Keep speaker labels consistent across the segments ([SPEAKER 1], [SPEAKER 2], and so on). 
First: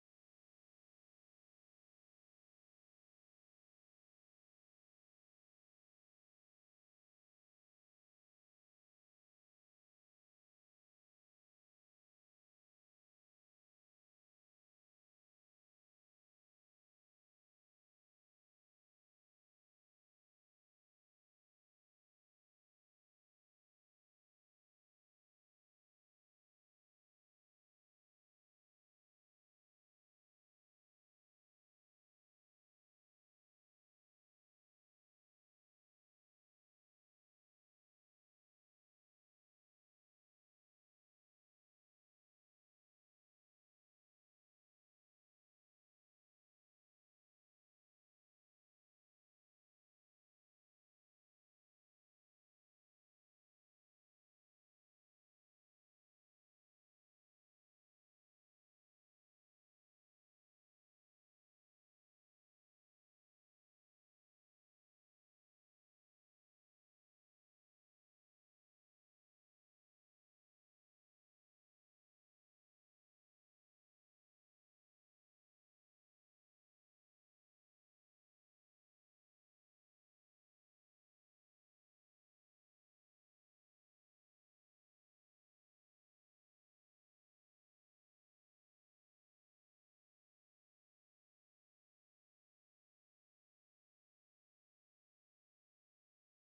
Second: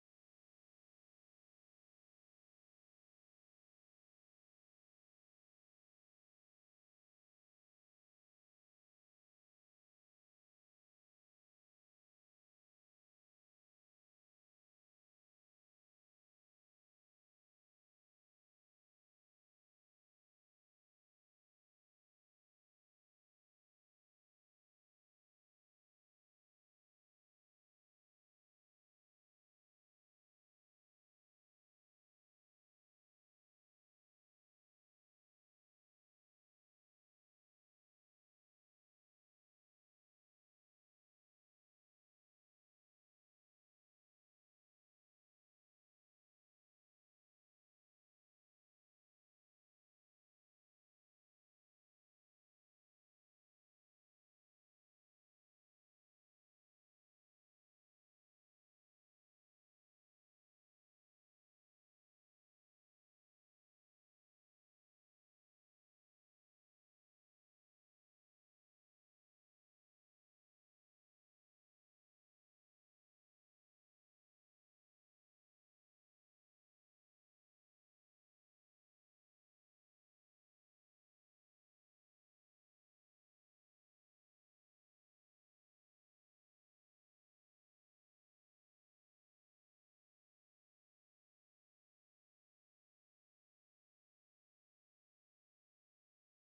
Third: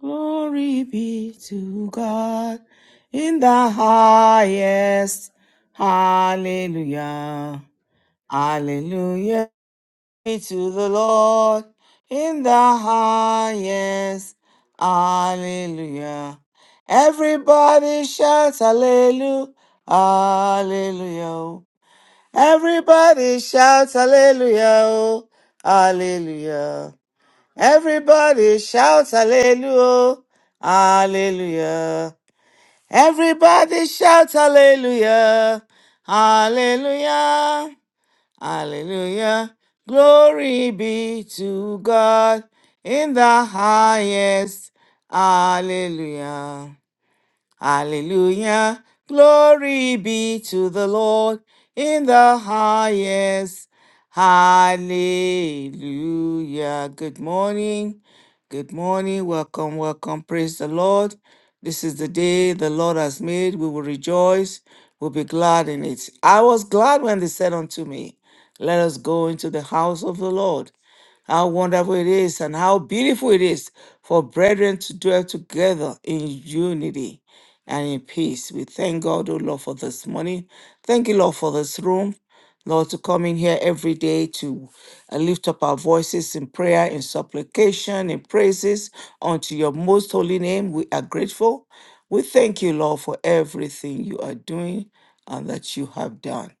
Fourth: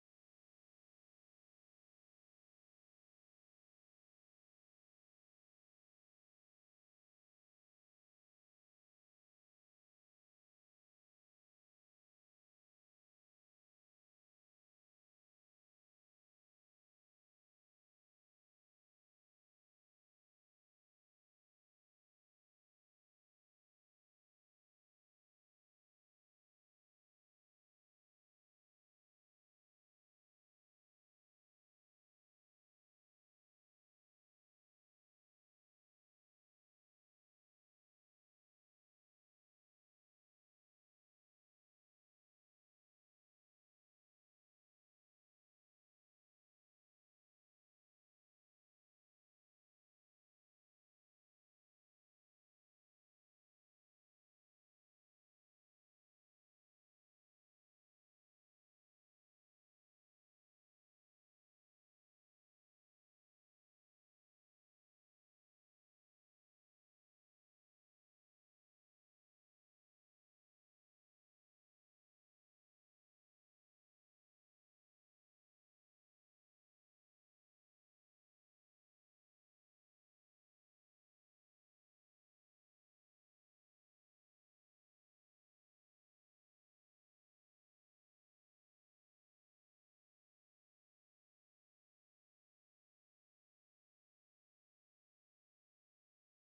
[SPEAKER 1] Glory be to God in the highest. Hallelujah. Hallelujah be to the Lord in the highest. Hallelujah. Everybody shouts hallelujah. Hallelujah. Everybody shouts hallelujah. Hallelujah. Everybody shout hallelujah, hallelujah. Everybody shout hallelujah, hallelujah, hallelujah. Glory be to God in the highest, hallelujah. Hallelujah. Glory be to the Lord in the highest. Hallelujah. Good morning. Good morning. Welcome, welcome. Praise the Lord. This is the day the Lord has made. We will rejoice. We'll be glad in it. I was glad when they said unto me, Let us go into the house of the Lord. How wonderful it is and how beautiful it is for brethren to dwell together in unity and in peace. We thank God, O Lord, for this morning. Thank you, Lord, for this room. Lord, to come in here every day to uh, lift up our voices in prayer, in supplication, in praises unto your most holy name. We are grateful. We thank you, Lord, for everything you are doing and that you have done.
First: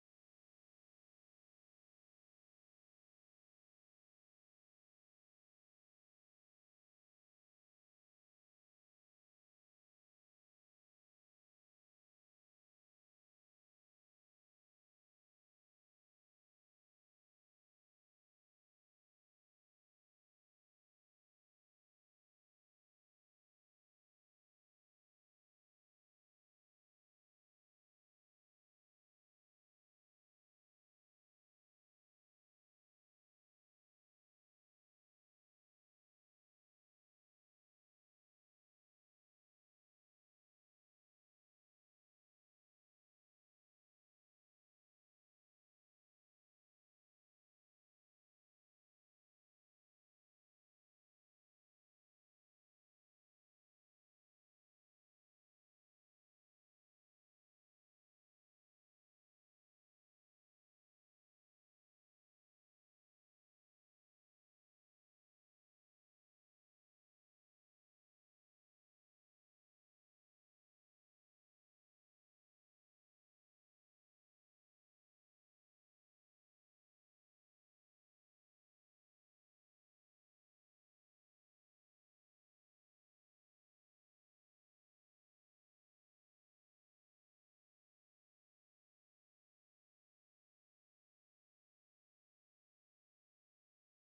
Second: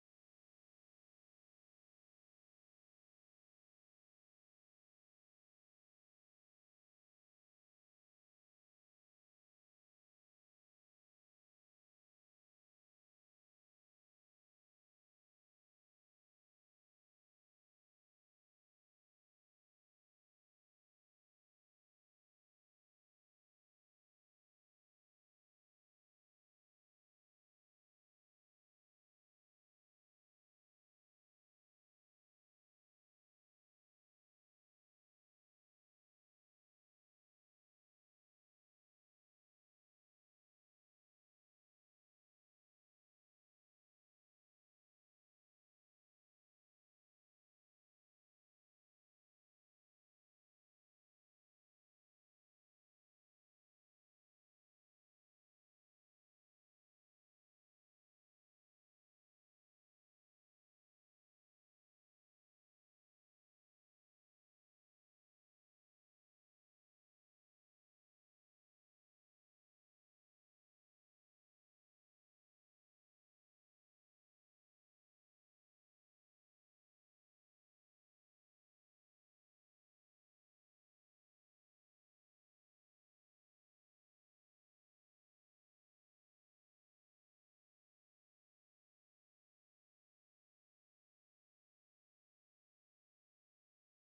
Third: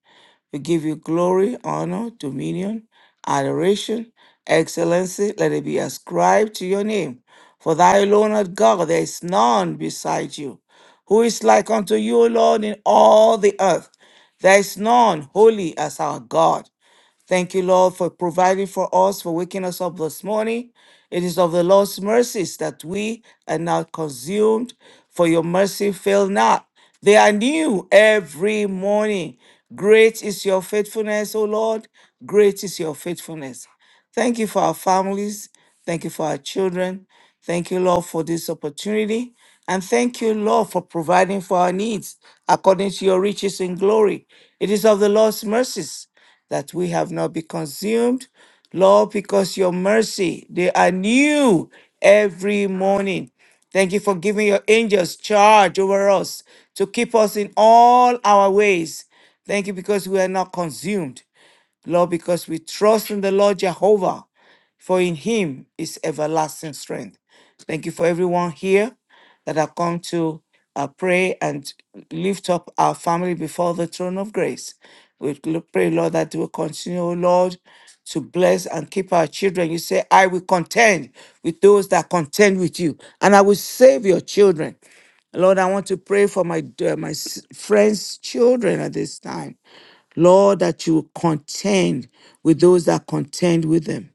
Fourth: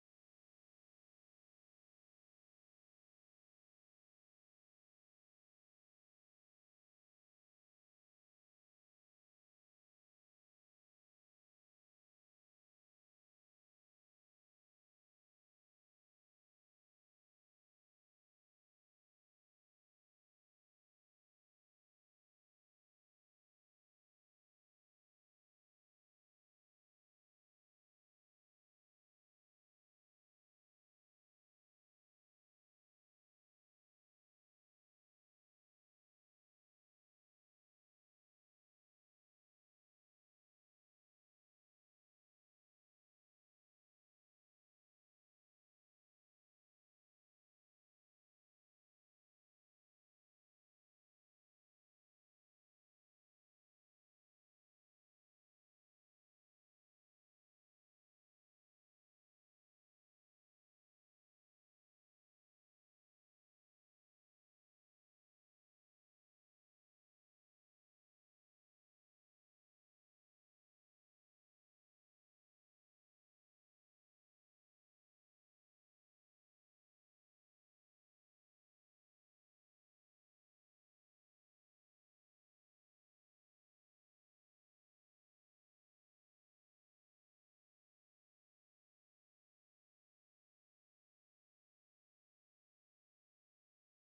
[SPEAKER 1] We give you glory, honor, dominion, adoration, excellency. Let it be ascribed to your name. For thou alone art God, there is none beside you. Who is like unto you, O Lord, in all the earth? There is none holy as our God. Thank you, Lord, for providing for us, for waking us up this morning. It is of the Lord's mercies that we are not consumed, for your mercy fail not. They are new every morning. Great is your faithfulness, O Lord. Great is your faithfulness. Thank you for our families. Thank you for our children. Thank you, Lord, for this opportunity. And thank you, Lord, for providing for our needs according to your riches in glory. It is of the Lord's mercies that we have not been consumed. Lord, because your mercy, they are new every morning. Thank you for giving your angels charge over us to keep us in all our ways. Thank you because we are not consumed. Lord, because we trust in the Lord Jehovah for in him is everlasting strength. Thank you for everyone here that have come to uh, pray and lift up our family before the throne of grace. We l- pray, Lord, that you will continue, O Lord, to bless and keep our children. You say, I will contend with those that contend with you, and I will save your children. Lord, I want to pray for my, uh, my s- friends' children at this time. Lord, that you contend with those that contend with them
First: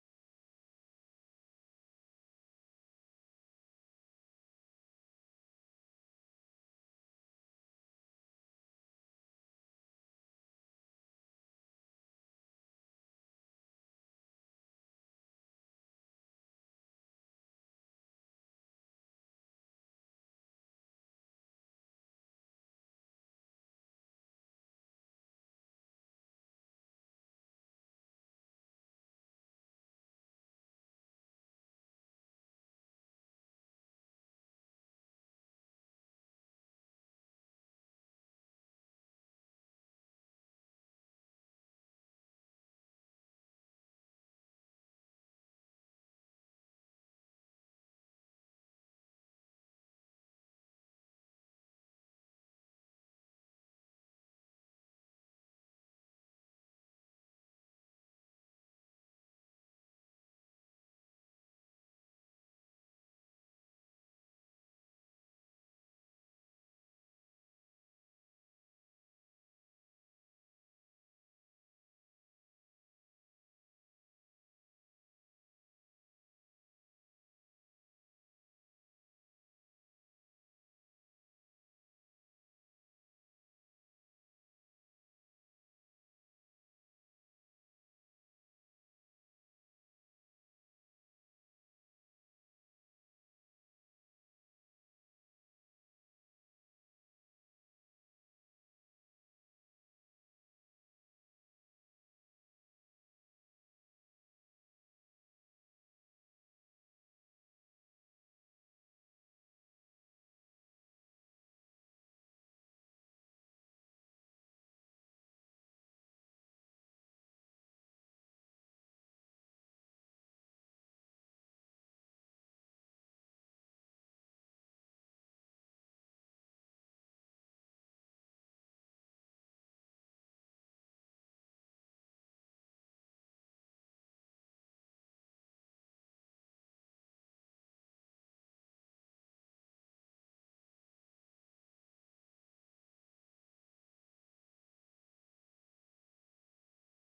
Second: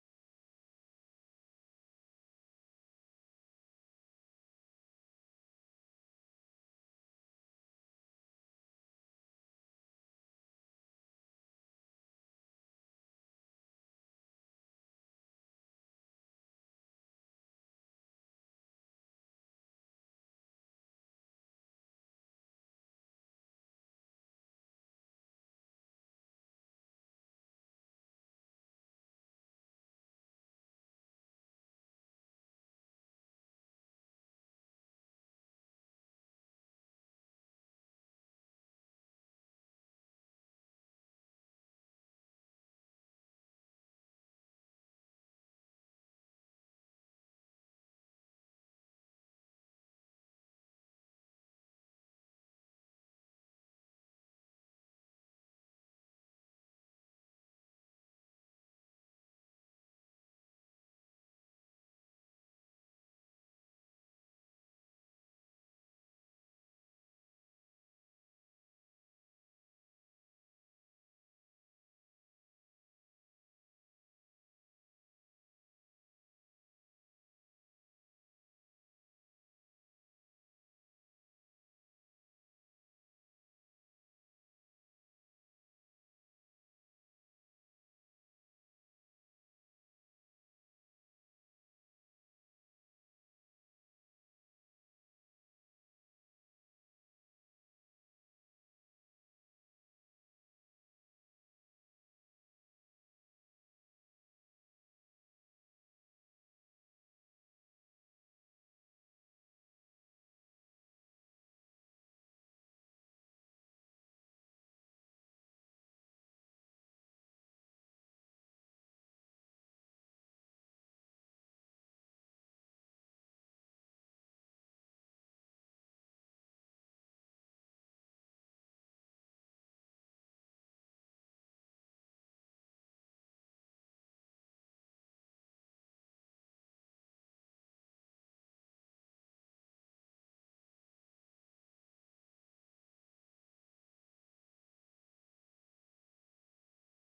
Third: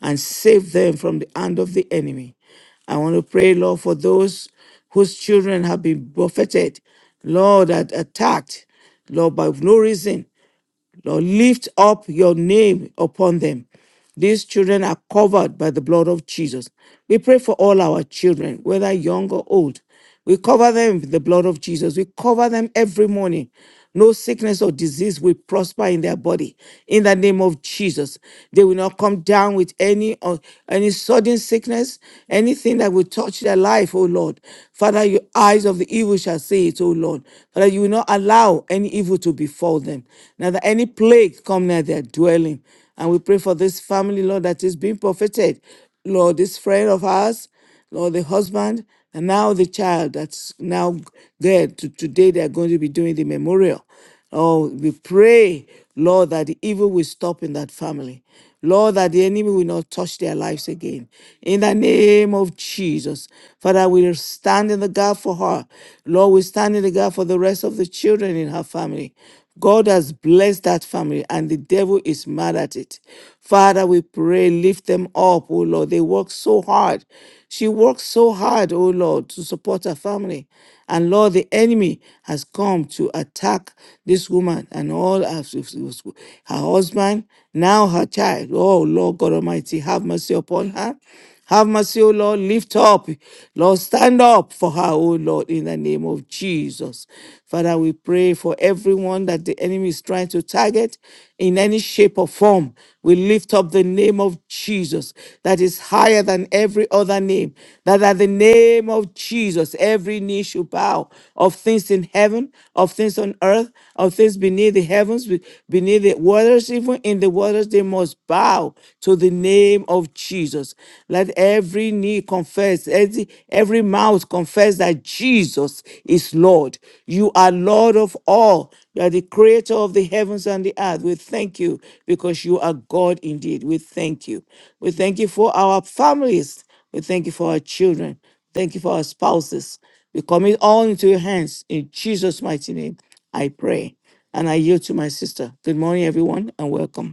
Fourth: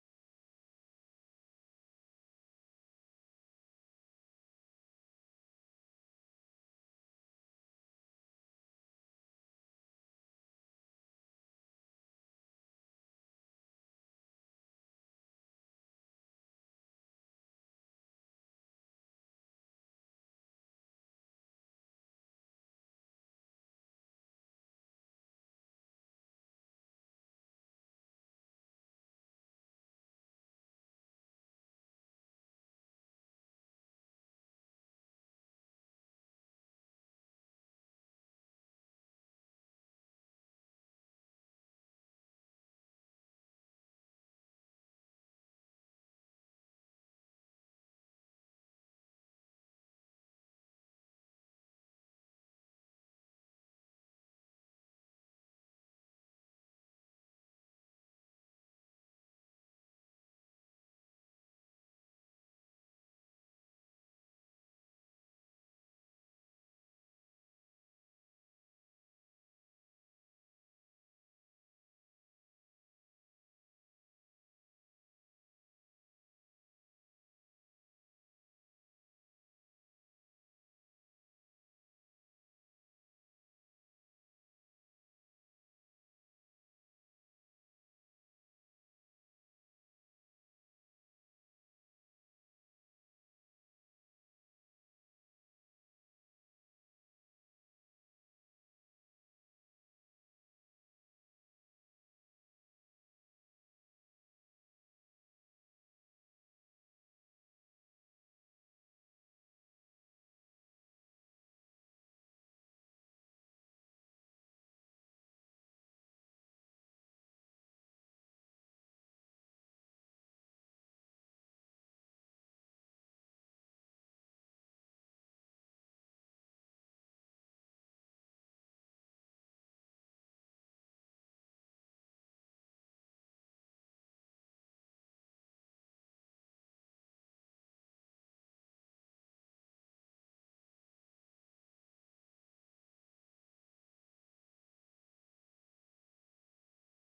[SPEAKER 1] and save them from the hand of the enemy. I want to pray, Lord, for those whose children have been buffeted, Lord, that attacked, Lord, by no reason. Lord, lift up your name upon them. These children are covered by the blood of Jesus. We pray for all our children, whether young or old. We cover them with the blood of Jesus. We cover them every morning. No sickness or disease will prosper in their body. In the name of Jesus, they will not come down with any uh, any sudden sickness, anything that will touch their life. Oh Lord, Father, your eyes of the evil shall see it. Oh Lord, Father, you will not allow allow any evil to befall them, neither any plague come near their dwelling. And we pray for this family, Lord, that is being profited. Lord, this friend of ours, Lord, the husband, and now the child that's now there. To, today they are going to be doing the memorial. Oh, we pray, Lord, that the evil will stop in that family. Lord, that the enemy will not touch their lives again. In the name of Jesus. Father, we stand in the gap for her. Lord, we stand in the gap for the rest of the children in her family. God has blessed that family and the devil is mad at it. Father, we pray, lift them up, oh Lord. They work so hard. She works so hard, oh Lord, to support her family. And Lord, the enemy has come to attack this woman and all her, her husband, now her her child. Oh, Lord God Almighty, have mercy upon her. Have mercy, O Lord. Lift up. Lord, stand up for her, O Lord, in the name of Jesus. Father, we pray for everyone that the enemy is trying to target in any shape or form. We lift up the name of Jesus that is higher than every other name. That at the name of Jesus, every knee should bow of things in heaven, of things on earth, of things beneath the heavens, be- beneath the waters, even in the waters fathers, they must bow to the name of Jesus. Let every knee confess, every, every mouth confess that Jesus is Lord. You are Lord of all. You are the creator of the heavens and the earth. We thank you because you are God indeed. We thank you. We thank you for our families. We thank you for our children. Thank you for our spouses. We commit all into your hands. In Jesus' mighty name, I pray. And I yield to my sister. Good morning, everyone, and welcome.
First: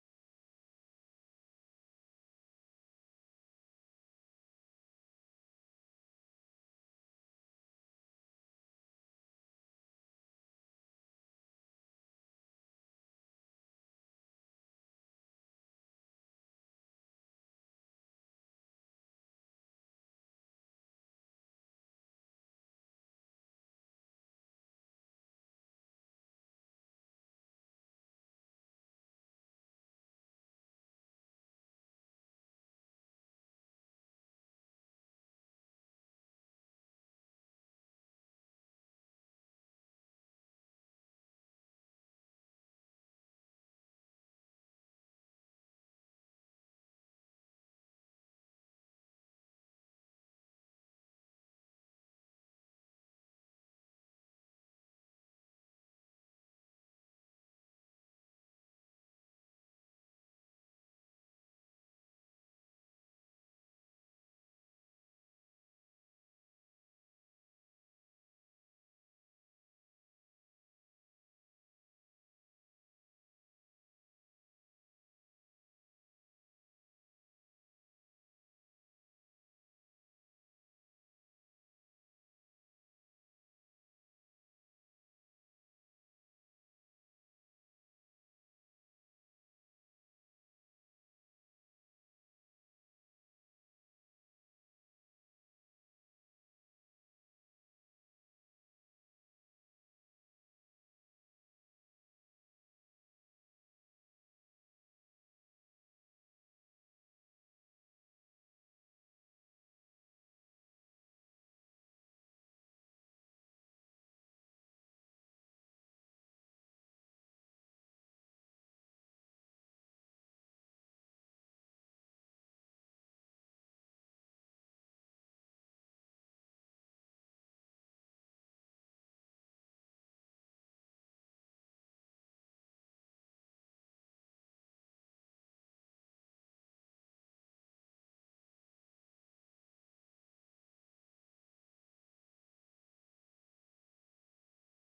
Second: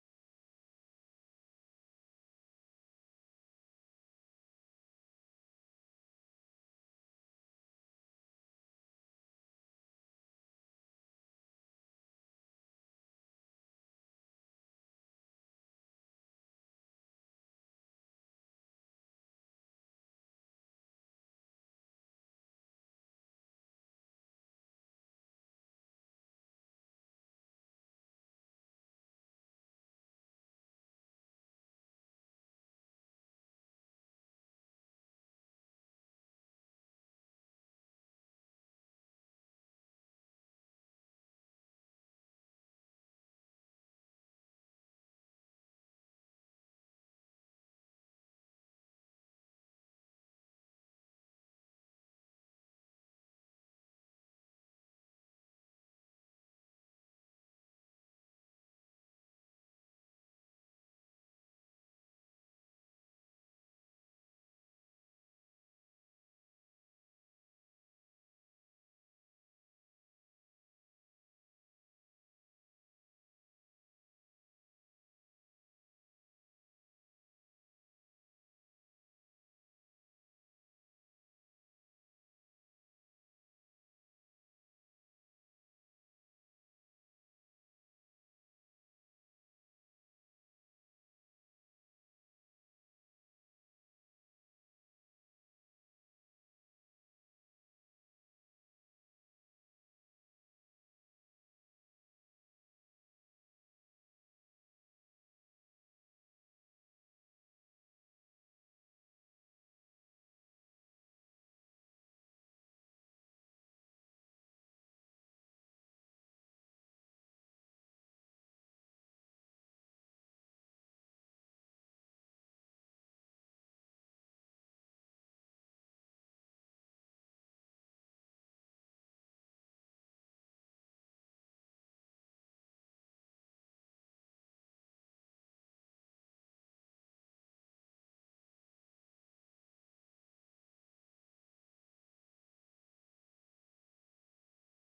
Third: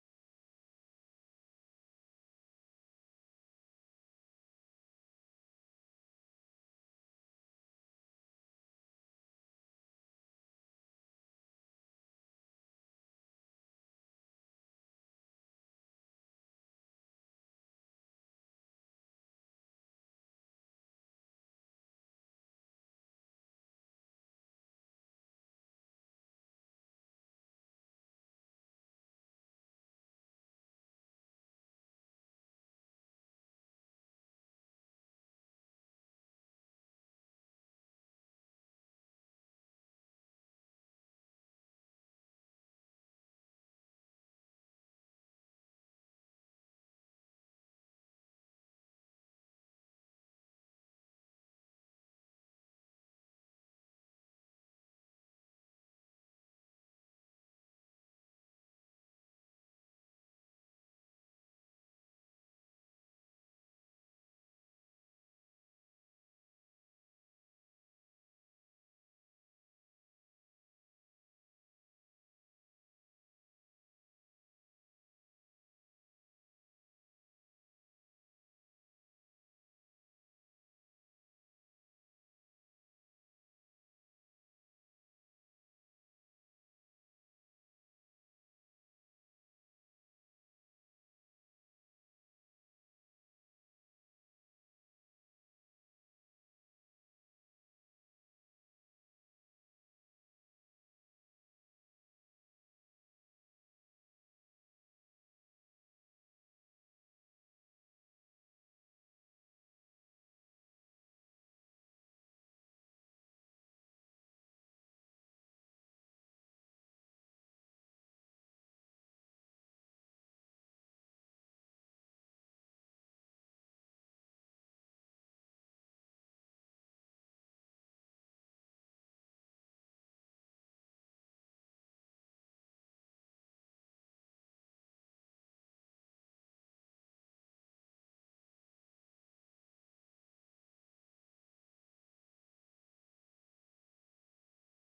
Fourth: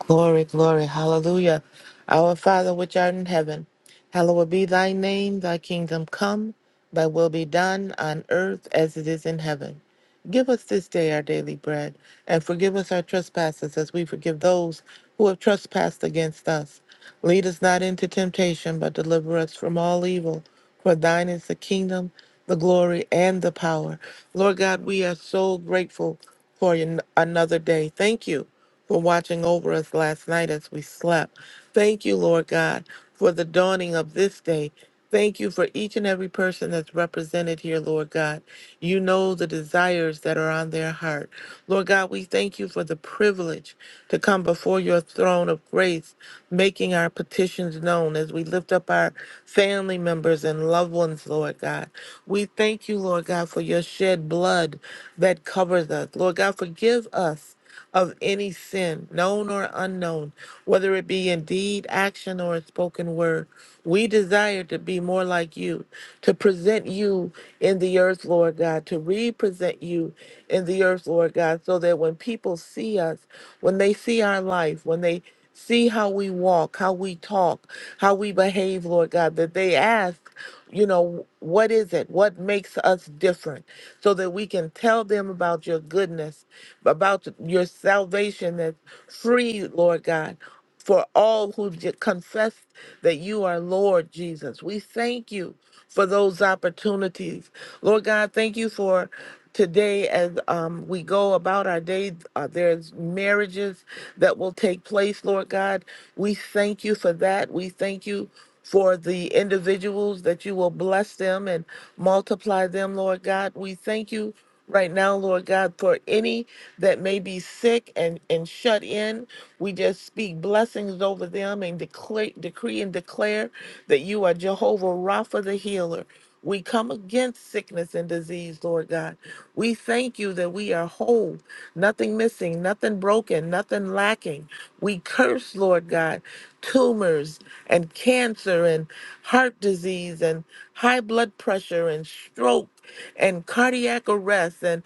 [SPEAKER 2] Glory, glory, hallelujah. Our Father which art in heaven, hallowed be thy name, thy kingdom come, thy will be done on earth as it is in heaven. Give us this day our daily bread, and forgive us our trespasses as we forgive those who have trespassed against us. Lead us not into temptation, but deliver us from all evil. For thine is the kingdom, the glory, and the power. Lord God, we are so grateful for an- another day. Thank you for watching over us last night as we slept. Thank you, Lord God, for the dawning of this day. Thank you for each and every person that's represented here, Lord God. You know the desires that are on their heart. Lord God, we thank you for the privilege to come before your throne of grace, making our petitions known as we lift up our family members and loved ones, Lord God. We thank you, Lord God, for your shed blood that covers us. Lord God, forgive us of any sin, known or unknown, whether it be in deed, action, or a spoken word. We desire to be more like you, to present you in the earth, Lord God, to represent you in the earth, Lord God, so that when people see us, when they see our life, when they see how we walk, how we talk, how we behave, Lord God, that they ask, you know, what is it? What makes us different? So that we can tell them about your goodness about your salvation that's free, Lord God, for all who j- confess that you are Lord Jesus. We thank you for those opportunities. Lord God, thank you for today as um, we go about our day. Uh, there's marriages that will take place, Lord God. We thank you for that. We thank you for the individuals that you will bless them and multiply them, Lord God. We thank you right now, Lord God, for any that may be sick and, and shut in. We just speak blessings over them and declare, decree and declare that you are Jehovah Rapha the healer. We come against sickness and disease, Lord God. We thank you that we are whole, nothing missing, nothing broken, nothing lacking. We curse, Lord God, tumors and cancer and heart disease and high blood pressure and stroke and cardiac arrest and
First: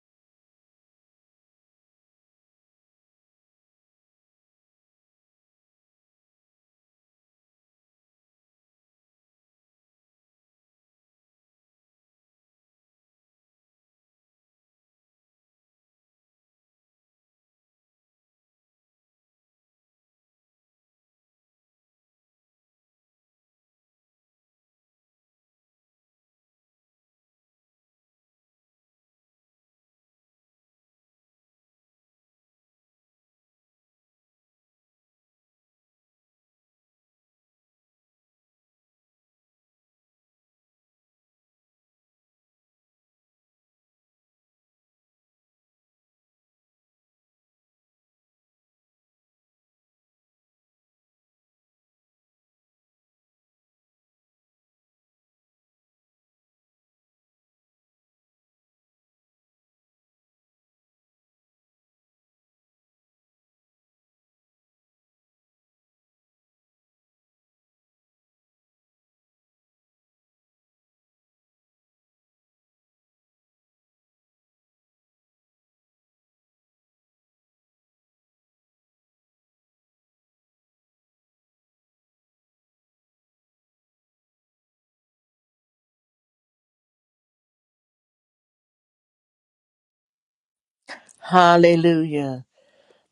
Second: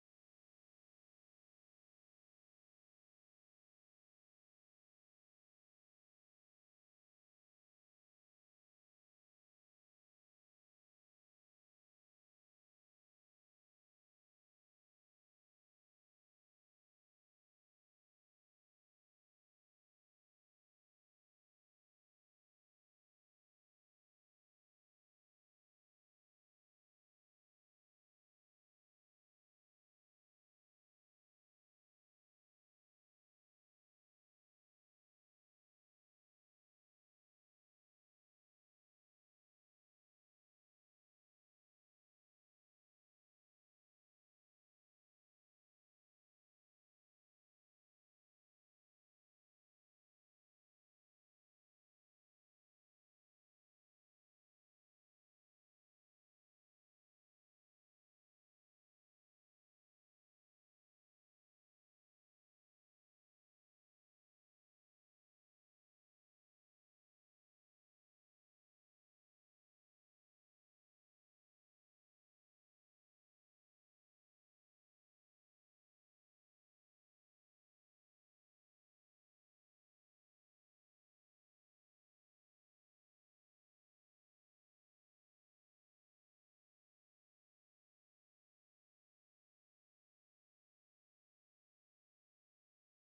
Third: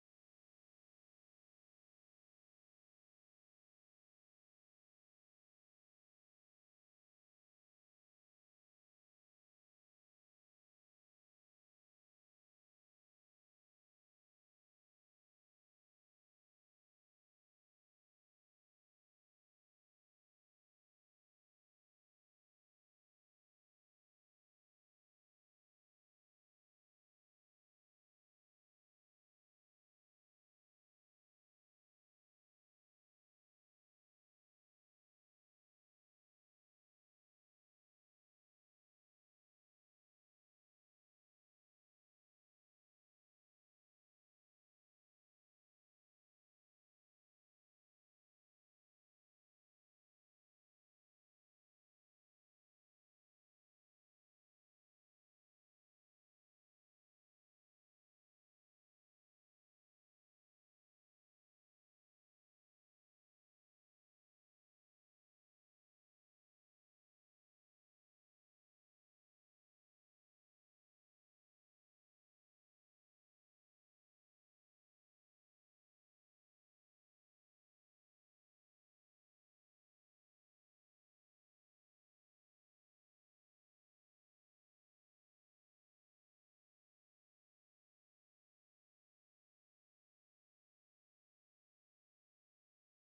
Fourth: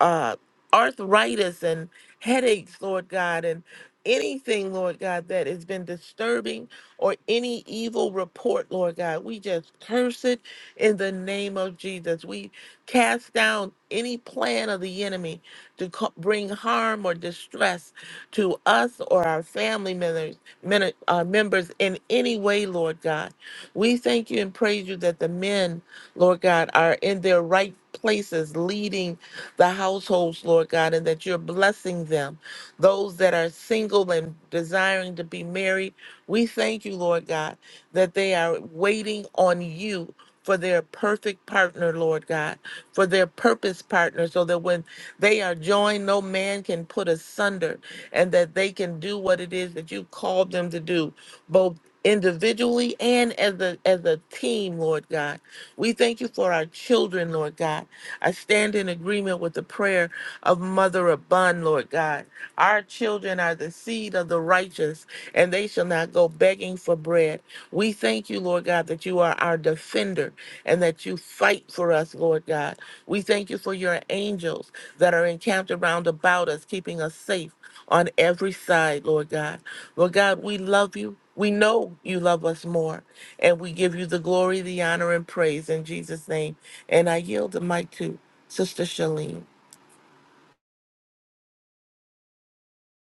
[SPEAKER 2] uh, arthritis and headaches, Lord God, and anything, Lord God, that has been disturbing or any evil report, Lord God. We just curse it in the name of Jesus. We cast down any plan of the enemy to co- bring harm or distress to us or our family members, men- uh, members in any way, Lord God. We thank you and praise you that the men, Lord God, are in their right places leading the households, Lord God, and that you're blessing them. Those that are single and desiring to be married, we thank you, Lord God, that they are waiting on you. For their perfect partner, Lord God, for their purpose partner, so that when they are joined, no man can put asunder, and that they can do what it is that you called them to do, both individually and as a as a team, Lord God. We thank you for our children, Lord God, I stand in agreement with the prayer of Mother Abun, Lord God. Our children are the seed of the righteous, and they shall not go begging for bread. We thank you, Lord God, that you are our defender and that you fight for us, Lord God. We thank you for your angels that are encamped around about us, keeping us safe on every side, Lord God. Lord God, we love you. We know you love us more. And we give you the glory, the honor, and praise in Jesus' name. And I yield the mic to Sister Shalene.
[SPEAKER 3] Hallelujah.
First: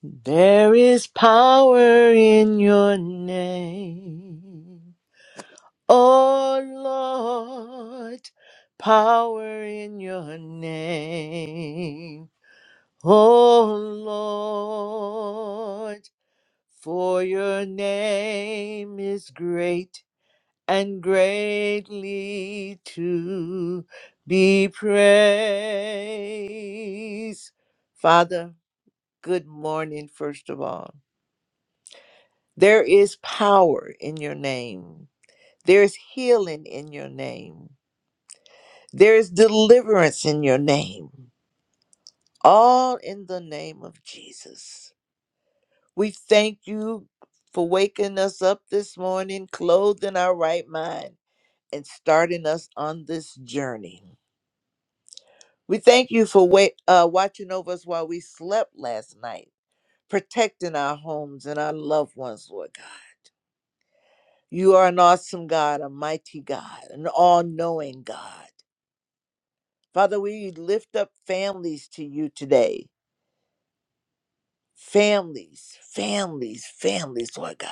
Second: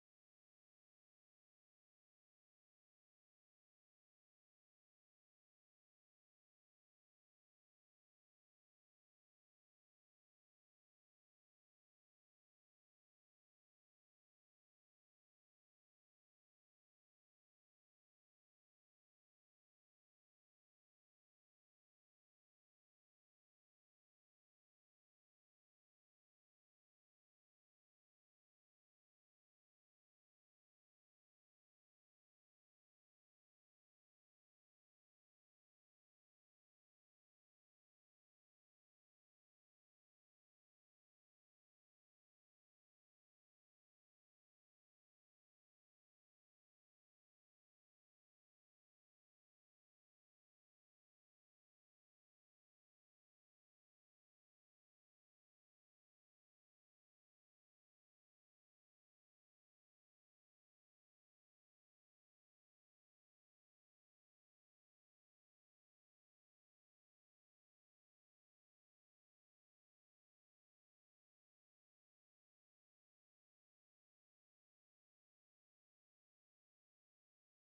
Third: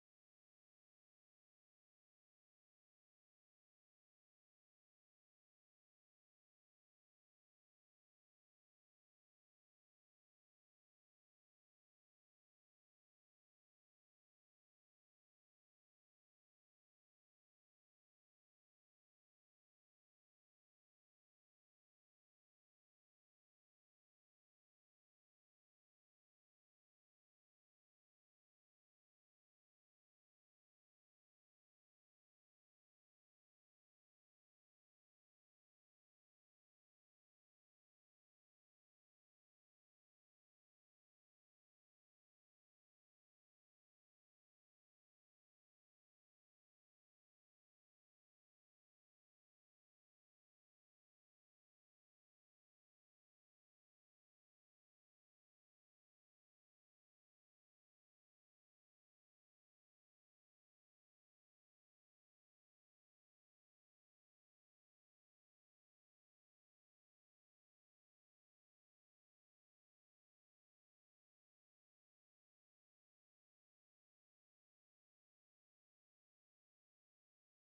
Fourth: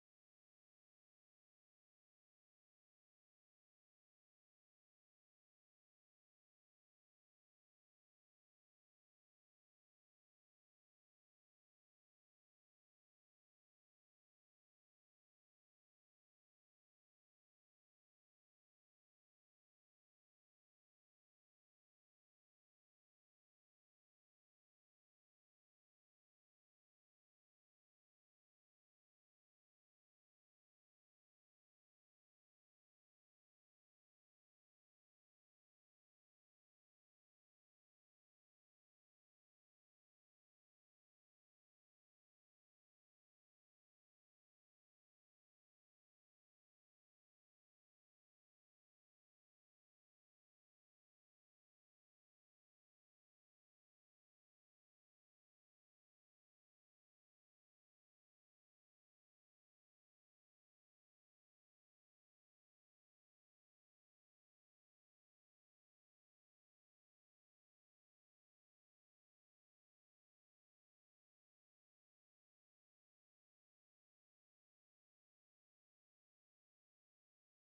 [SPEAKER 3] There is power in your name. Oh Lord, power in your name. Oh Lord, for your name is great and greatly to be praised. Father, Good morning, first of all. There is power in your name, there is healing in your name, there is deliverance in your name, all in the name of Jesus. We thank you for waking us up this morning, clothed in our right mind, and starting us on this journey. We thank you for wait, uh, watching over us while we slept last night, protecting our homes and our loved ones, Lord God. You are an awesome God, a mighty God, an all knowing God. Father, we lift up families to you today. Families, families, families, Lord God.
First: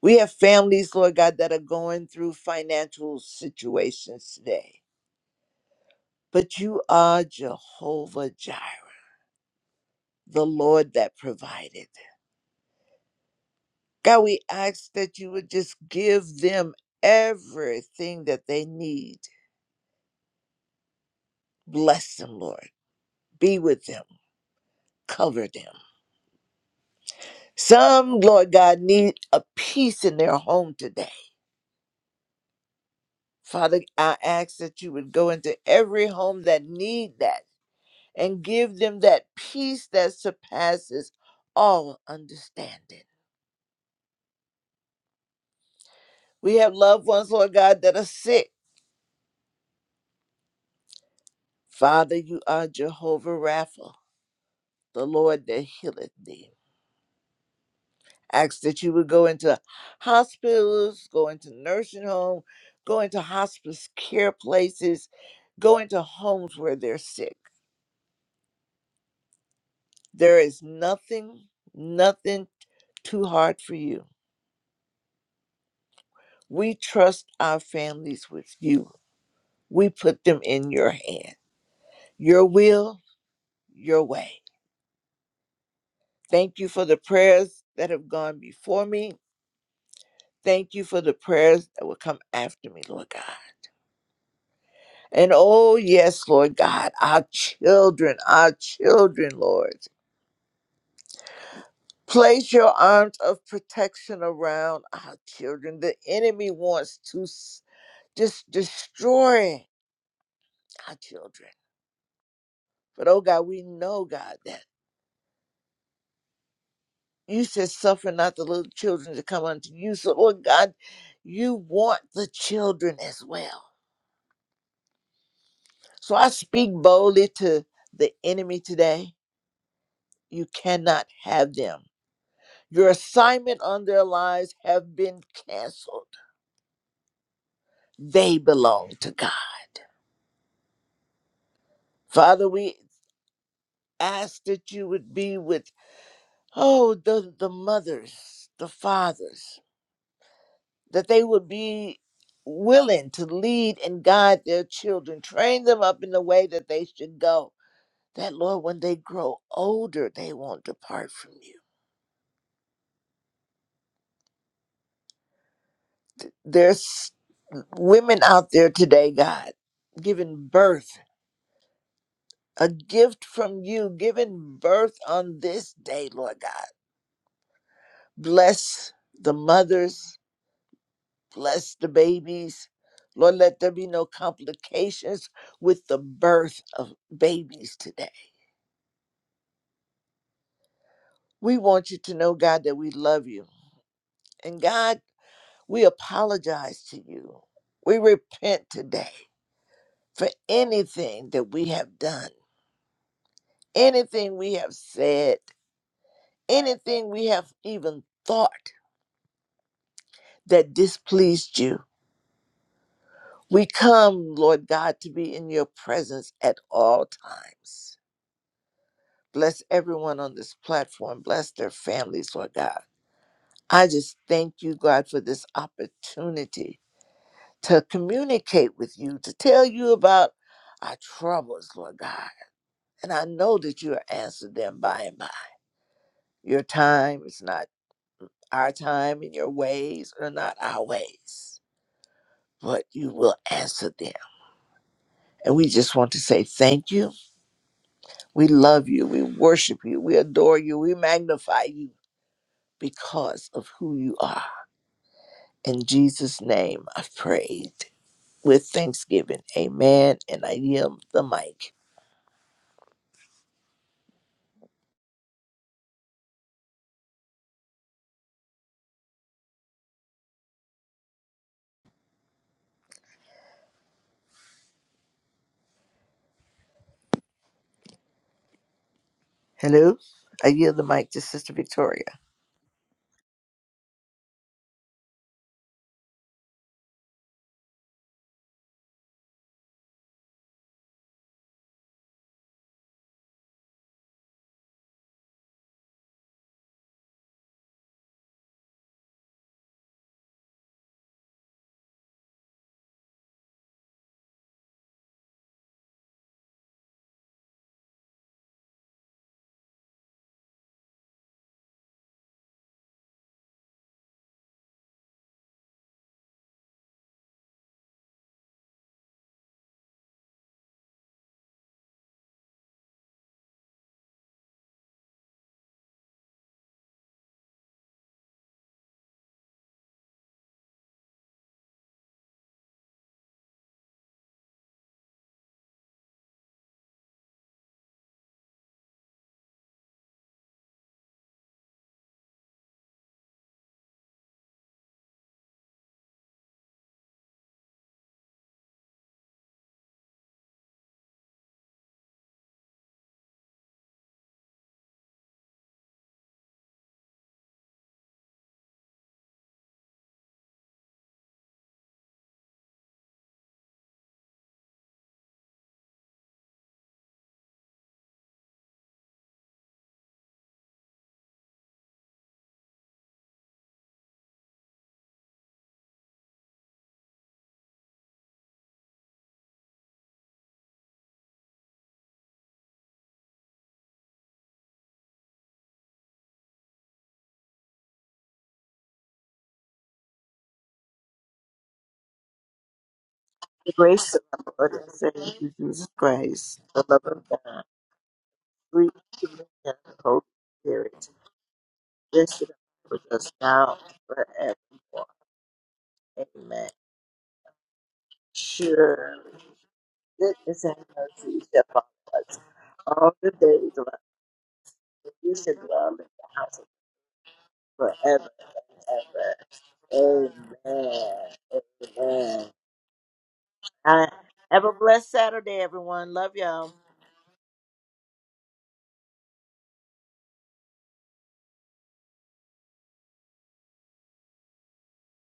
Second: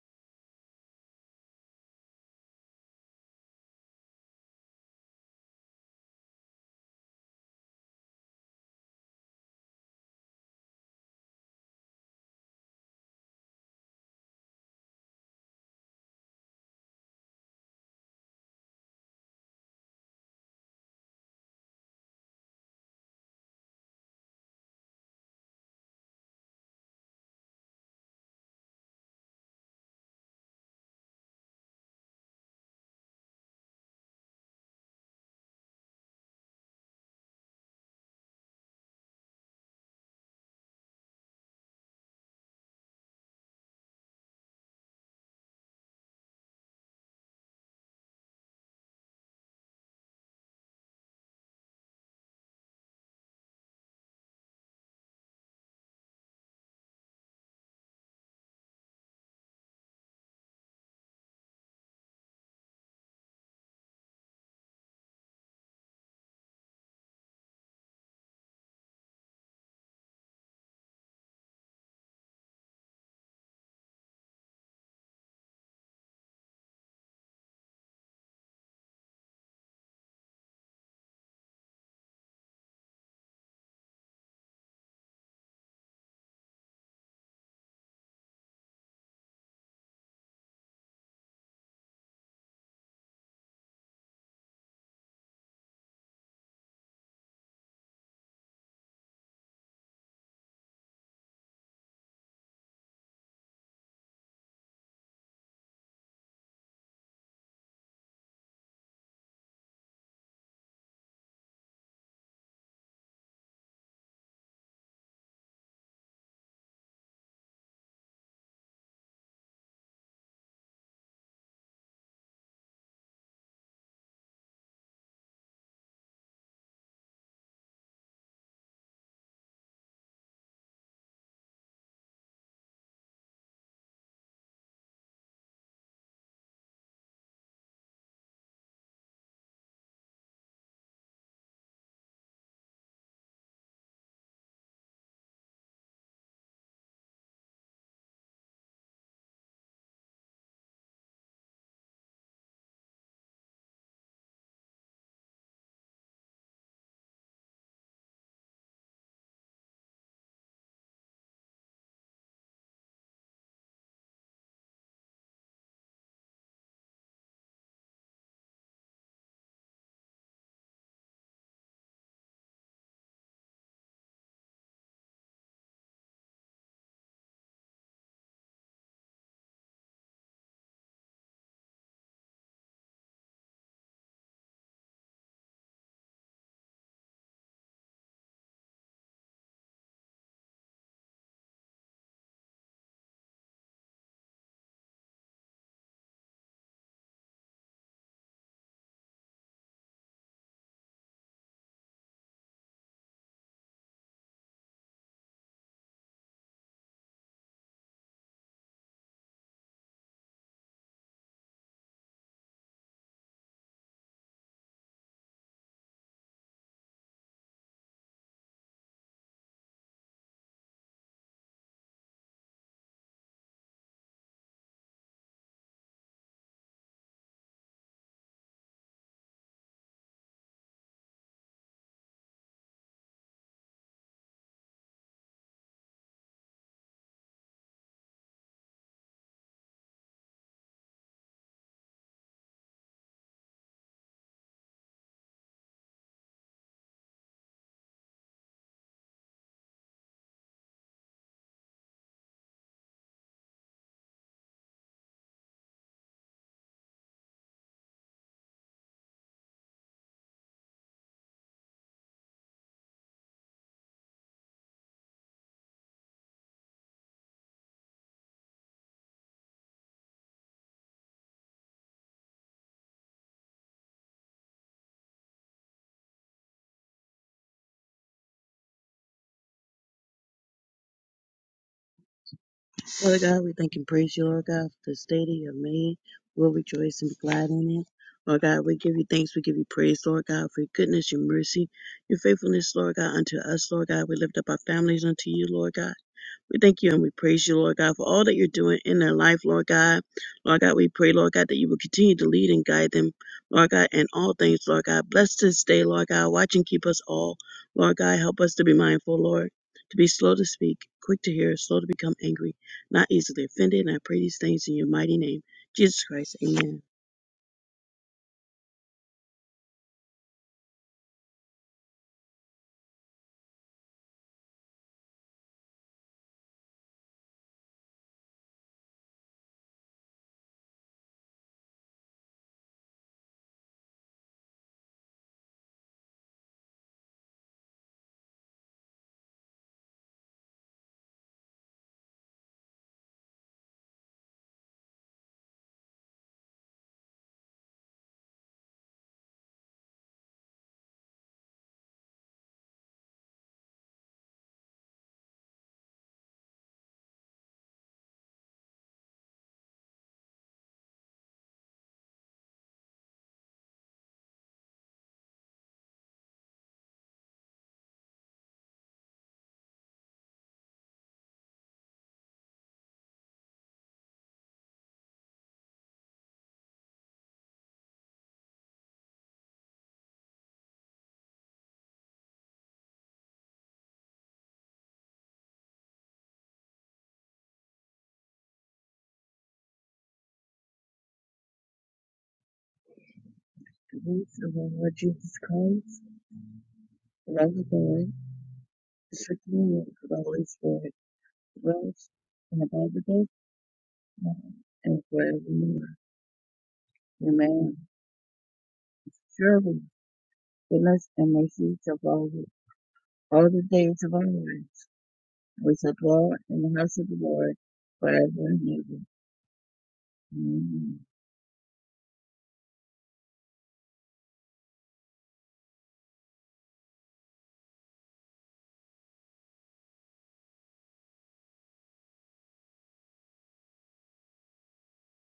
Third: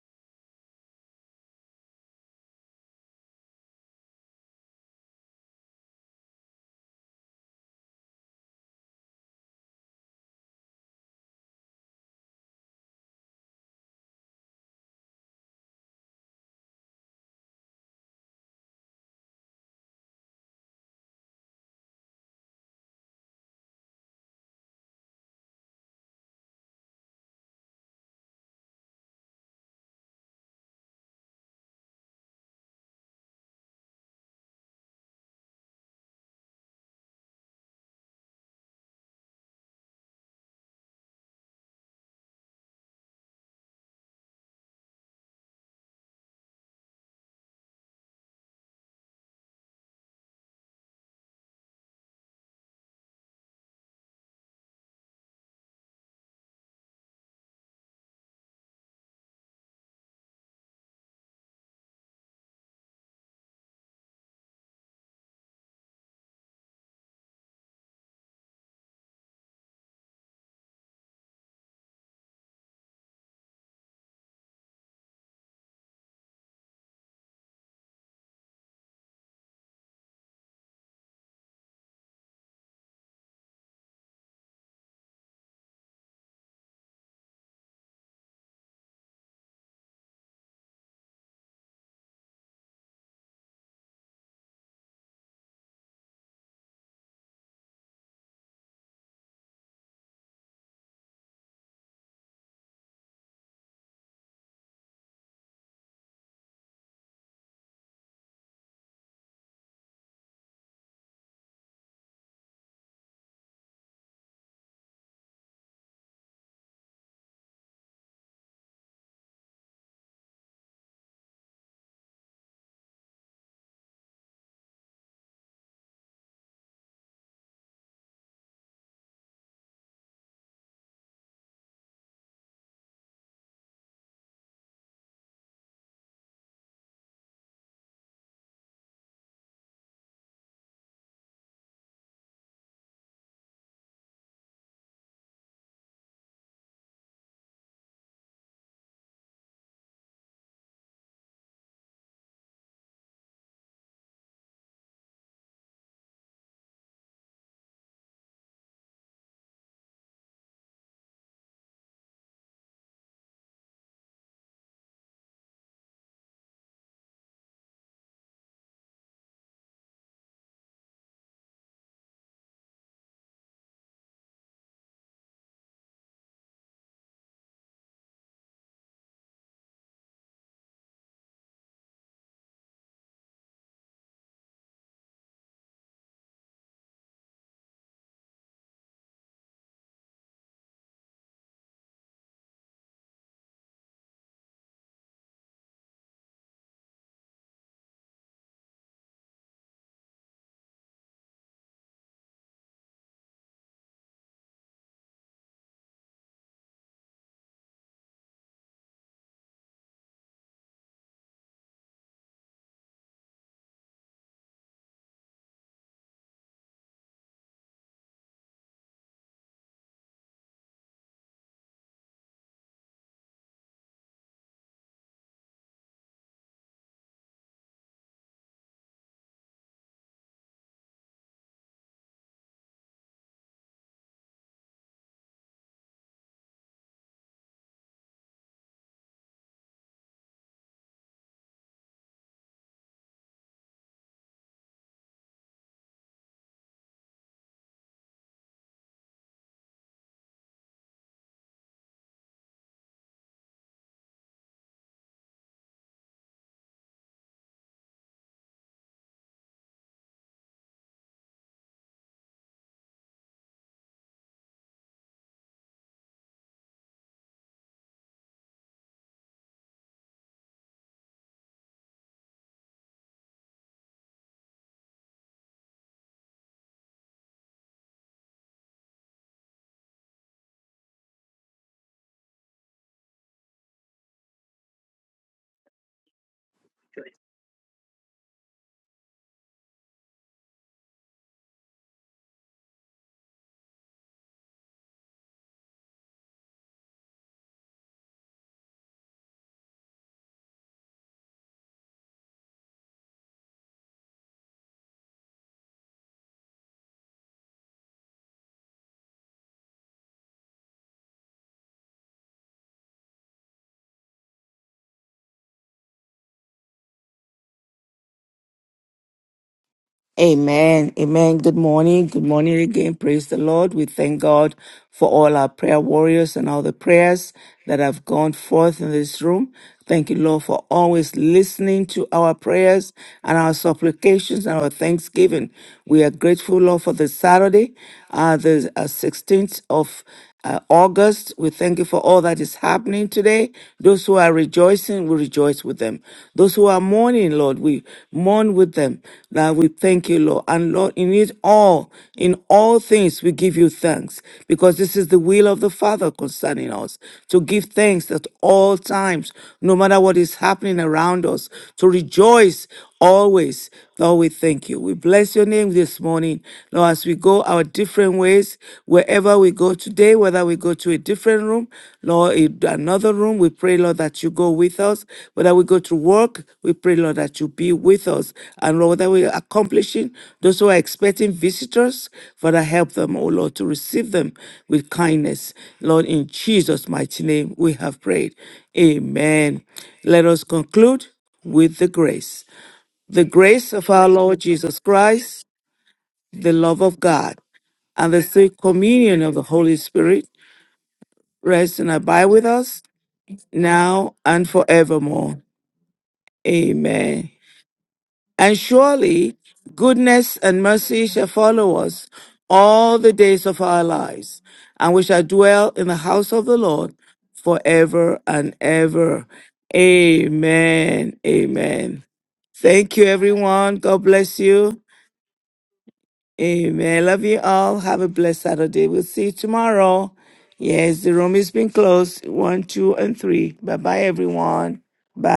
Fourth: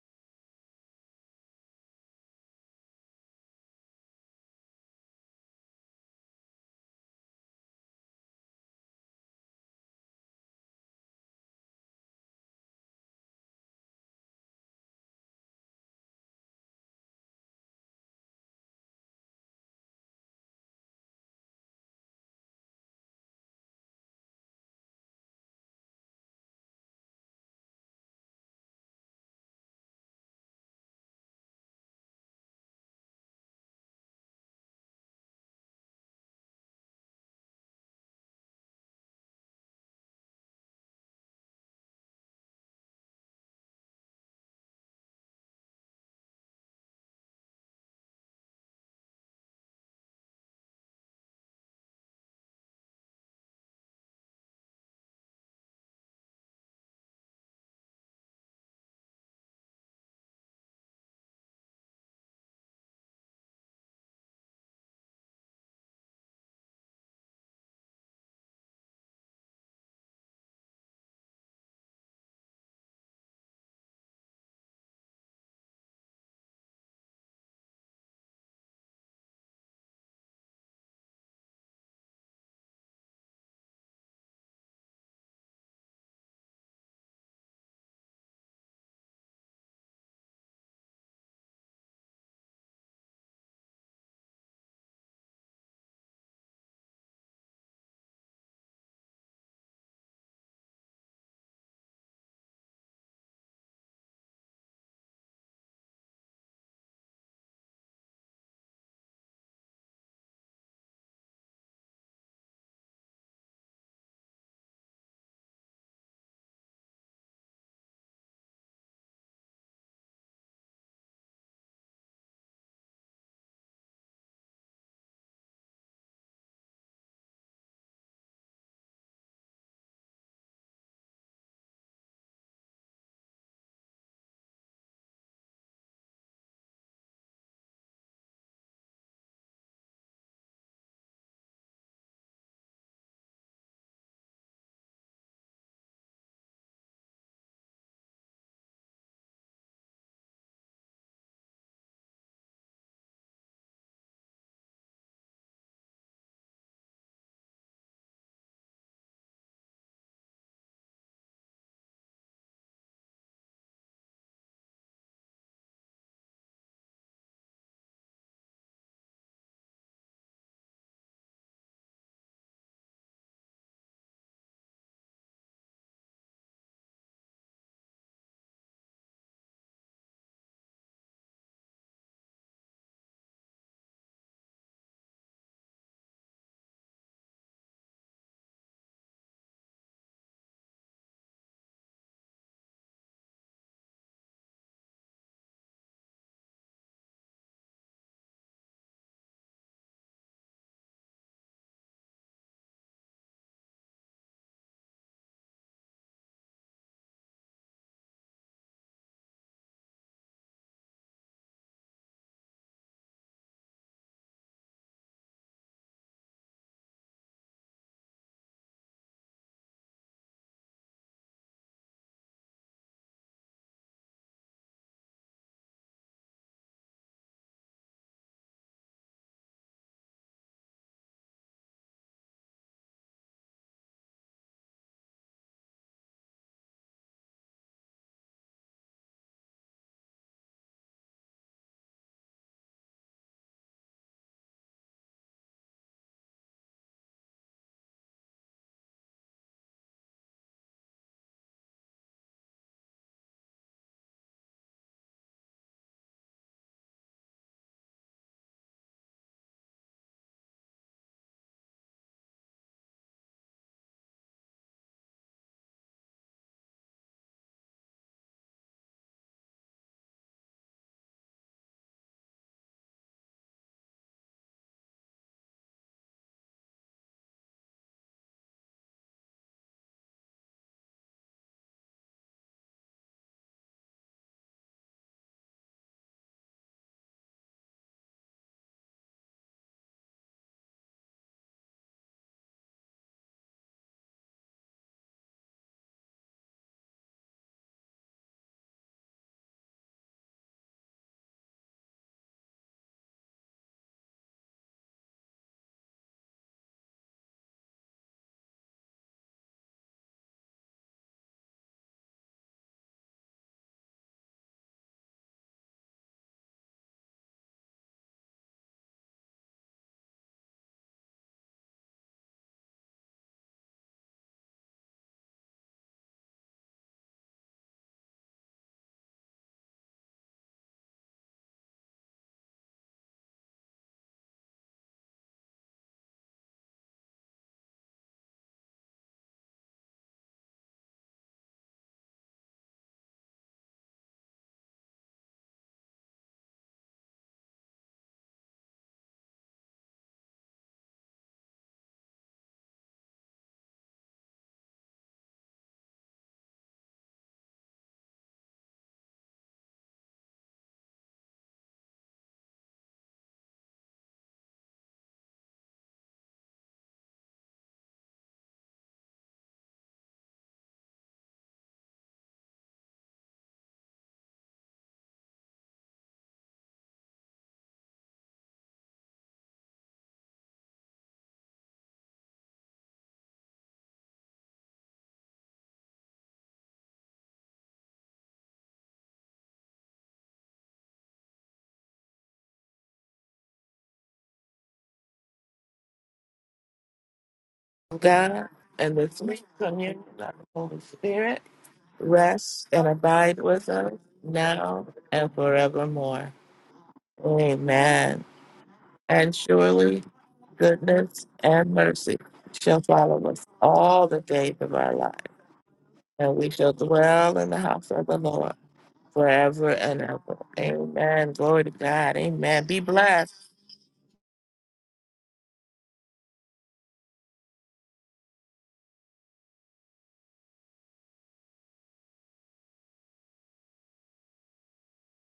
[SPEAKER 3] We have families, Lord God, that are going through financial situations today. But you are Jehovah Jireh, the Lord that provided. God, we ask that you would just give them everything that they need. Bless them, Lord. Be with them. Cover them. Some, Lord God, need a peace in their home today. Father, I ask that you would go into every home that need that and give them that peace that surpasses all understanding. We have loved ones, Lord God, that are sick. Father, you are Jehovah Rapha, the Lord that healeth thee. Ask that you would go into hospitals, go into nursing home, go into hospice care places, go into homes where they're sick There is nothing, nothing too hard for you. We trust our families with you. We put them in your hand. Your will, your way. Thank you for the prayers that have gone before me. Thank you for the prayers that will come after me, Lord God. And oh, yes, Lord God, our children, our children, Lord. Place your arms of protection around our children. The enemy wants to s- just destroy our children. But oh God, we know, God, that you said suffer not the little children to come unto you. So Lord God, you want the children as well. So I speak boldly to the enemy today. You cannot have them. Your assignment on their lives have been canceled. They belong to God. Father, we ask that you would be with, oh, the, the mothers, the fathers, that they would be willing to lead and guide their children, train them up in the way that they should go. That, Lord, when they grow older, they won't depart from you. There's women out there today, God, giving birth, a gift from you, giving birth on this day, Lord God. Bless the mothers, bless the babies. Lord, let there be no complications with the birth of babies today. We want you to know, God, that we love you. And God, we apologize to you. We repent today for anything that we have done, anything we have said, anything we have even thought that displeased you. We come, Lord God, to be in your presence at all times. Bless everyone on this platform. Bless their families, Lord God. I just thank you, God, for this opportunity to communicate with you, to tell you about our troubles, Lord God. And I know that you are answered them by and by. Your time is not our time, and your ways are not our ways, but you will answer them. And we just want to say thank you. We love you. We worship you. We adore you. We magnify you because of who you are. In Jesus' name, I've prayed with thanksgiving. Amen. And I yield the mic. Hello, I yield the mic to Sister Victoria.
[SPEAKER 4] Lord God, we thank and praise you, Lord God, for this day that you have made. We'll rejoice and be glad in it. Lord God, we give you thanks. We give you praise, Lord God, for your goodness, your mercy, your faithfulness, Lord God, unto us, Lord God. We lift up our families unto you, Lord God. We thank you and we praise you, Lord God, for all that you're doing in their life, Lord God. Lord God, we pray, Lord God, that you will continue to lead and guide them, Lord God, in all things, Lord God. Bless this day, Lord God. Watch and keep us all, Lord God. Help us to be mindful, Lord, to be slow to speak, quick to hear, slow to become angry not easily offended. And I pray these things in your mighty name, Jesus Christ. Amen.
[SPEAKER 1] Amen. Amen. Good morning. Good morning again. Praise the Lord. We thank God for all our prayer warriors and all the prayers that have gone forth in this room. Thank you, Lord, for always listening to our prayers and our supplications and our thanksgiving. We are grateful, Lord, for this Saturday, uh, the uh, 16th of uh, August. We thank you for all that is happening today. Those who are rejoicing, we rejoice with them. Those who are mourning, Lord, we mourn with them. Now we thank you, Lord. And Lord, in it all, in all things, we give you thanks because this is the will of the Father concerning us to give thanks at all times, no matter what is happening around us, to rejoice always. Lord, we thank you. We bless your name this morning. Lord, as we go our different ways, wherever we go today, whether we go to a different room, Lord, in another room, we pray, Lord, that you go with us. Whether we go to work, we pray, Lord, that you be with us. And Lord, whether we're accomplishing, those who are expecting visitors, Father, help them, oh Lord, to receive them with kindness. Lord, in Jesus' mighty name, we have prayed. Amen. Let us conclude with the grace. The grace
[SPEAKER 3] The
[SPEAKER 1] of
[SPEAKER 4] The
[SPEAKER 1] our
[SPEAKER 3] grace of
[SPEAKER 4] grace
[SPEAKER 1] Lord
[SPEAKER 3] our
[SPEAKER 4] of our
[SPEAKER 1] Jesus
[SPEAKER 3] Lord and
[SPEAKER 4] Lord Jesus
[SPEAKER 1] Christ
[SPEAKER 3] Savior Jesus
[SPEAKER 4] Christ,
[SPEAKER 1] the
[SPEAKER 3] Christ,
[SPEAKER 1] love
[SPEAKER 3] the
[SPEAKER 1] of
[SPEAKER 3] love of
[SPEAKER 4] the
[SPEAKER 1] God,
[SPEAKER 4] love
[SPEAKER 3] God,
[SPEAKER 4] of God,
[SPEAKER 1] and the
[SPEAKER 2] God
[SPEAKER 1] sweet
[SPEAKER 3] free
[SPEAKER 2] and the
[SPEAKER 4] the
[SPEAKER 1] communion of
[SPEAKER 4] sweet
[SPEAKER 3] communion
[SPEAKER 1] the
[SPEAKER 2] sweet
[SPEAKER 3] of
[SPEAKER 1] Holy
[SPEAKER 4] communion
[SPEAKER 3] the
[SPEAKER 2] communion
[SPEAKER 4] of
[SPEAKER 2] of
[SPEAKER 4] the
[SPEAKER 3] Holy
[SPEAKER 1] Spirit
[SPEAKER 2] the
[SPEAKER 4] Holy
[SPEAKER 2] Holy
[SPEAKER 3] Spirit,
[SPEAKER 4] Spirit,
[SPEAKER 2] Spirit
[SPEAKER 1] rest and
[SPEAKER 4] rest
[SPEAKER 1] abide
[SPEAKER 3] rest
[SPEAKER 1] with
[SPEAKER 3] and
[SPEAKER 4] and
[SPEAKER 2] rest
[SPEAKER 1] us
[SPEAKER 2] and
[SPEAKER 3] abide with us
[SPEAKER 2] abide with
[SPEAKER 3] now
[SPEAKER 2] us
[SPEAKER 1] now
[SPEAKER 4] abide
[SPEAKER 1] and
[SPEAKER 3] and forevermore.
[SPEAKER 2] now
[SPEAKER 4] and
[SPEAKER 2] and
[SPEAKER 1] forevermore.
[SPEAKER 2] forevermore.
[SPEAKER 3] Amen.
[SPEAKER 1] Amen.
[SPEAKER 4] remain.
[SPEAKER 2] Amen.
[SPEAKER 1] And
[SPEAKER 3] Sure,
[SPEAKER 2] And
[SPEAKER 1] surely
[SPEAKER 2] surely
[SPEAKER 1] goodness and
[SPEAKER 3] goodness and
[SPEAKER 1] mercy
[SPEAKER 4] Goodness
[SPEAKER 2] goodness
[SPEAKER 1] shall
[SPEAKER 4] and
[SPEAKER 3] mercy shall
[SPEAKER 2] and
[SPEAKER 1] follow us
[SPEAKER 2] mercy
[SPEAKER 3] follow us
[SPEAKER 4] mercy,
[SPEAKER 2] shall
[SPEAKER 1] all
[SPEAKER 3] all
[SPEAKER 1] the
[SPEAKER 2] follow
[SPEAKER 3] the
[SPEAKER 4] all
[SPEAKER 2] us
[SPEAKER 1] days
[SPEAKER 4] the
[SPEAKER 1] of
[SPEAKER 3] days
[SPEAKER 1] our
[SPEAKER 3] of our
[SPEAKER 2] all the
[SPEAKER 1] lives,
[SPEAKER 2] days of
[SPEAKER 1] and
[SPEAKER 2] our
[SPEAKER 1] we
[SPEAKER 3] life.
[SPEAKER 2] lives,
[SPEAKER 1] shall
[SPEAKER 3] We shall
[SPEAKER 1] dwell
[SPEAKER 3] dwell
[SPEAKER 1] in the
[SPEAKER 3] in
[SPEAKER 1] house
[SPEAKER 3] the
[SPEAKER 2] and
[SPEAKER 4] Lord,
[SPEAKER 1] of
[SPEAKER 2] we
[SPEAKER 1] the
[SPEAKER 3] house of
[SPEAKER 2] shall
[SPEAKER 1] Lord
[SPEAKER 2] dwell in the
[SPEAKER 3] the
[SPEAKER 2] house
[SPEAKER 3] Lord
[SPEAKER 2] of
[SPEAKER 4] for
[SPEAKER 2] the
[SPEAKER 4] our
[SPEAKER 1] forever
[SPEAKER 3] forever
[SPEAKER 2] Lord
[SPEAKER 1] and
[SPEAKER 3] and
[SPEAKER 1] ever.
[SPEAKER 3] ever.
[SPEAKER 2] forever and
[SPEAKER 3] Amen.
[SPEAKER 2] ever.
[SPEAKER 4] name.
[SPEAKER 1] Amen.
[SPEAKER 2] Amen. Glory to
[SPEAKER 1] Amen.
[SPEAKER 2] God.
[SPEAKER 3] Amen. All
[SPEAKER 2] Amen. Be
[SPEAKER 1] Thank you,
[SPEAKER 2] blessed.
[SPEAKER 1] everyone. God
[SPEAKER 3] right.
[SPEAKER 1] bless
[SPEAKER 3] Have a
[SPEAKER 1] you.
[SPEAKER 3] blessed Saturday, everyone. Love y'all.
[SPEAKER 1] Amen. Love you all. Have a blessed Saturday. We'll see you tomorrow. Yes, the room is being closed. One, two, and three. Bye bye, everyone. Bye.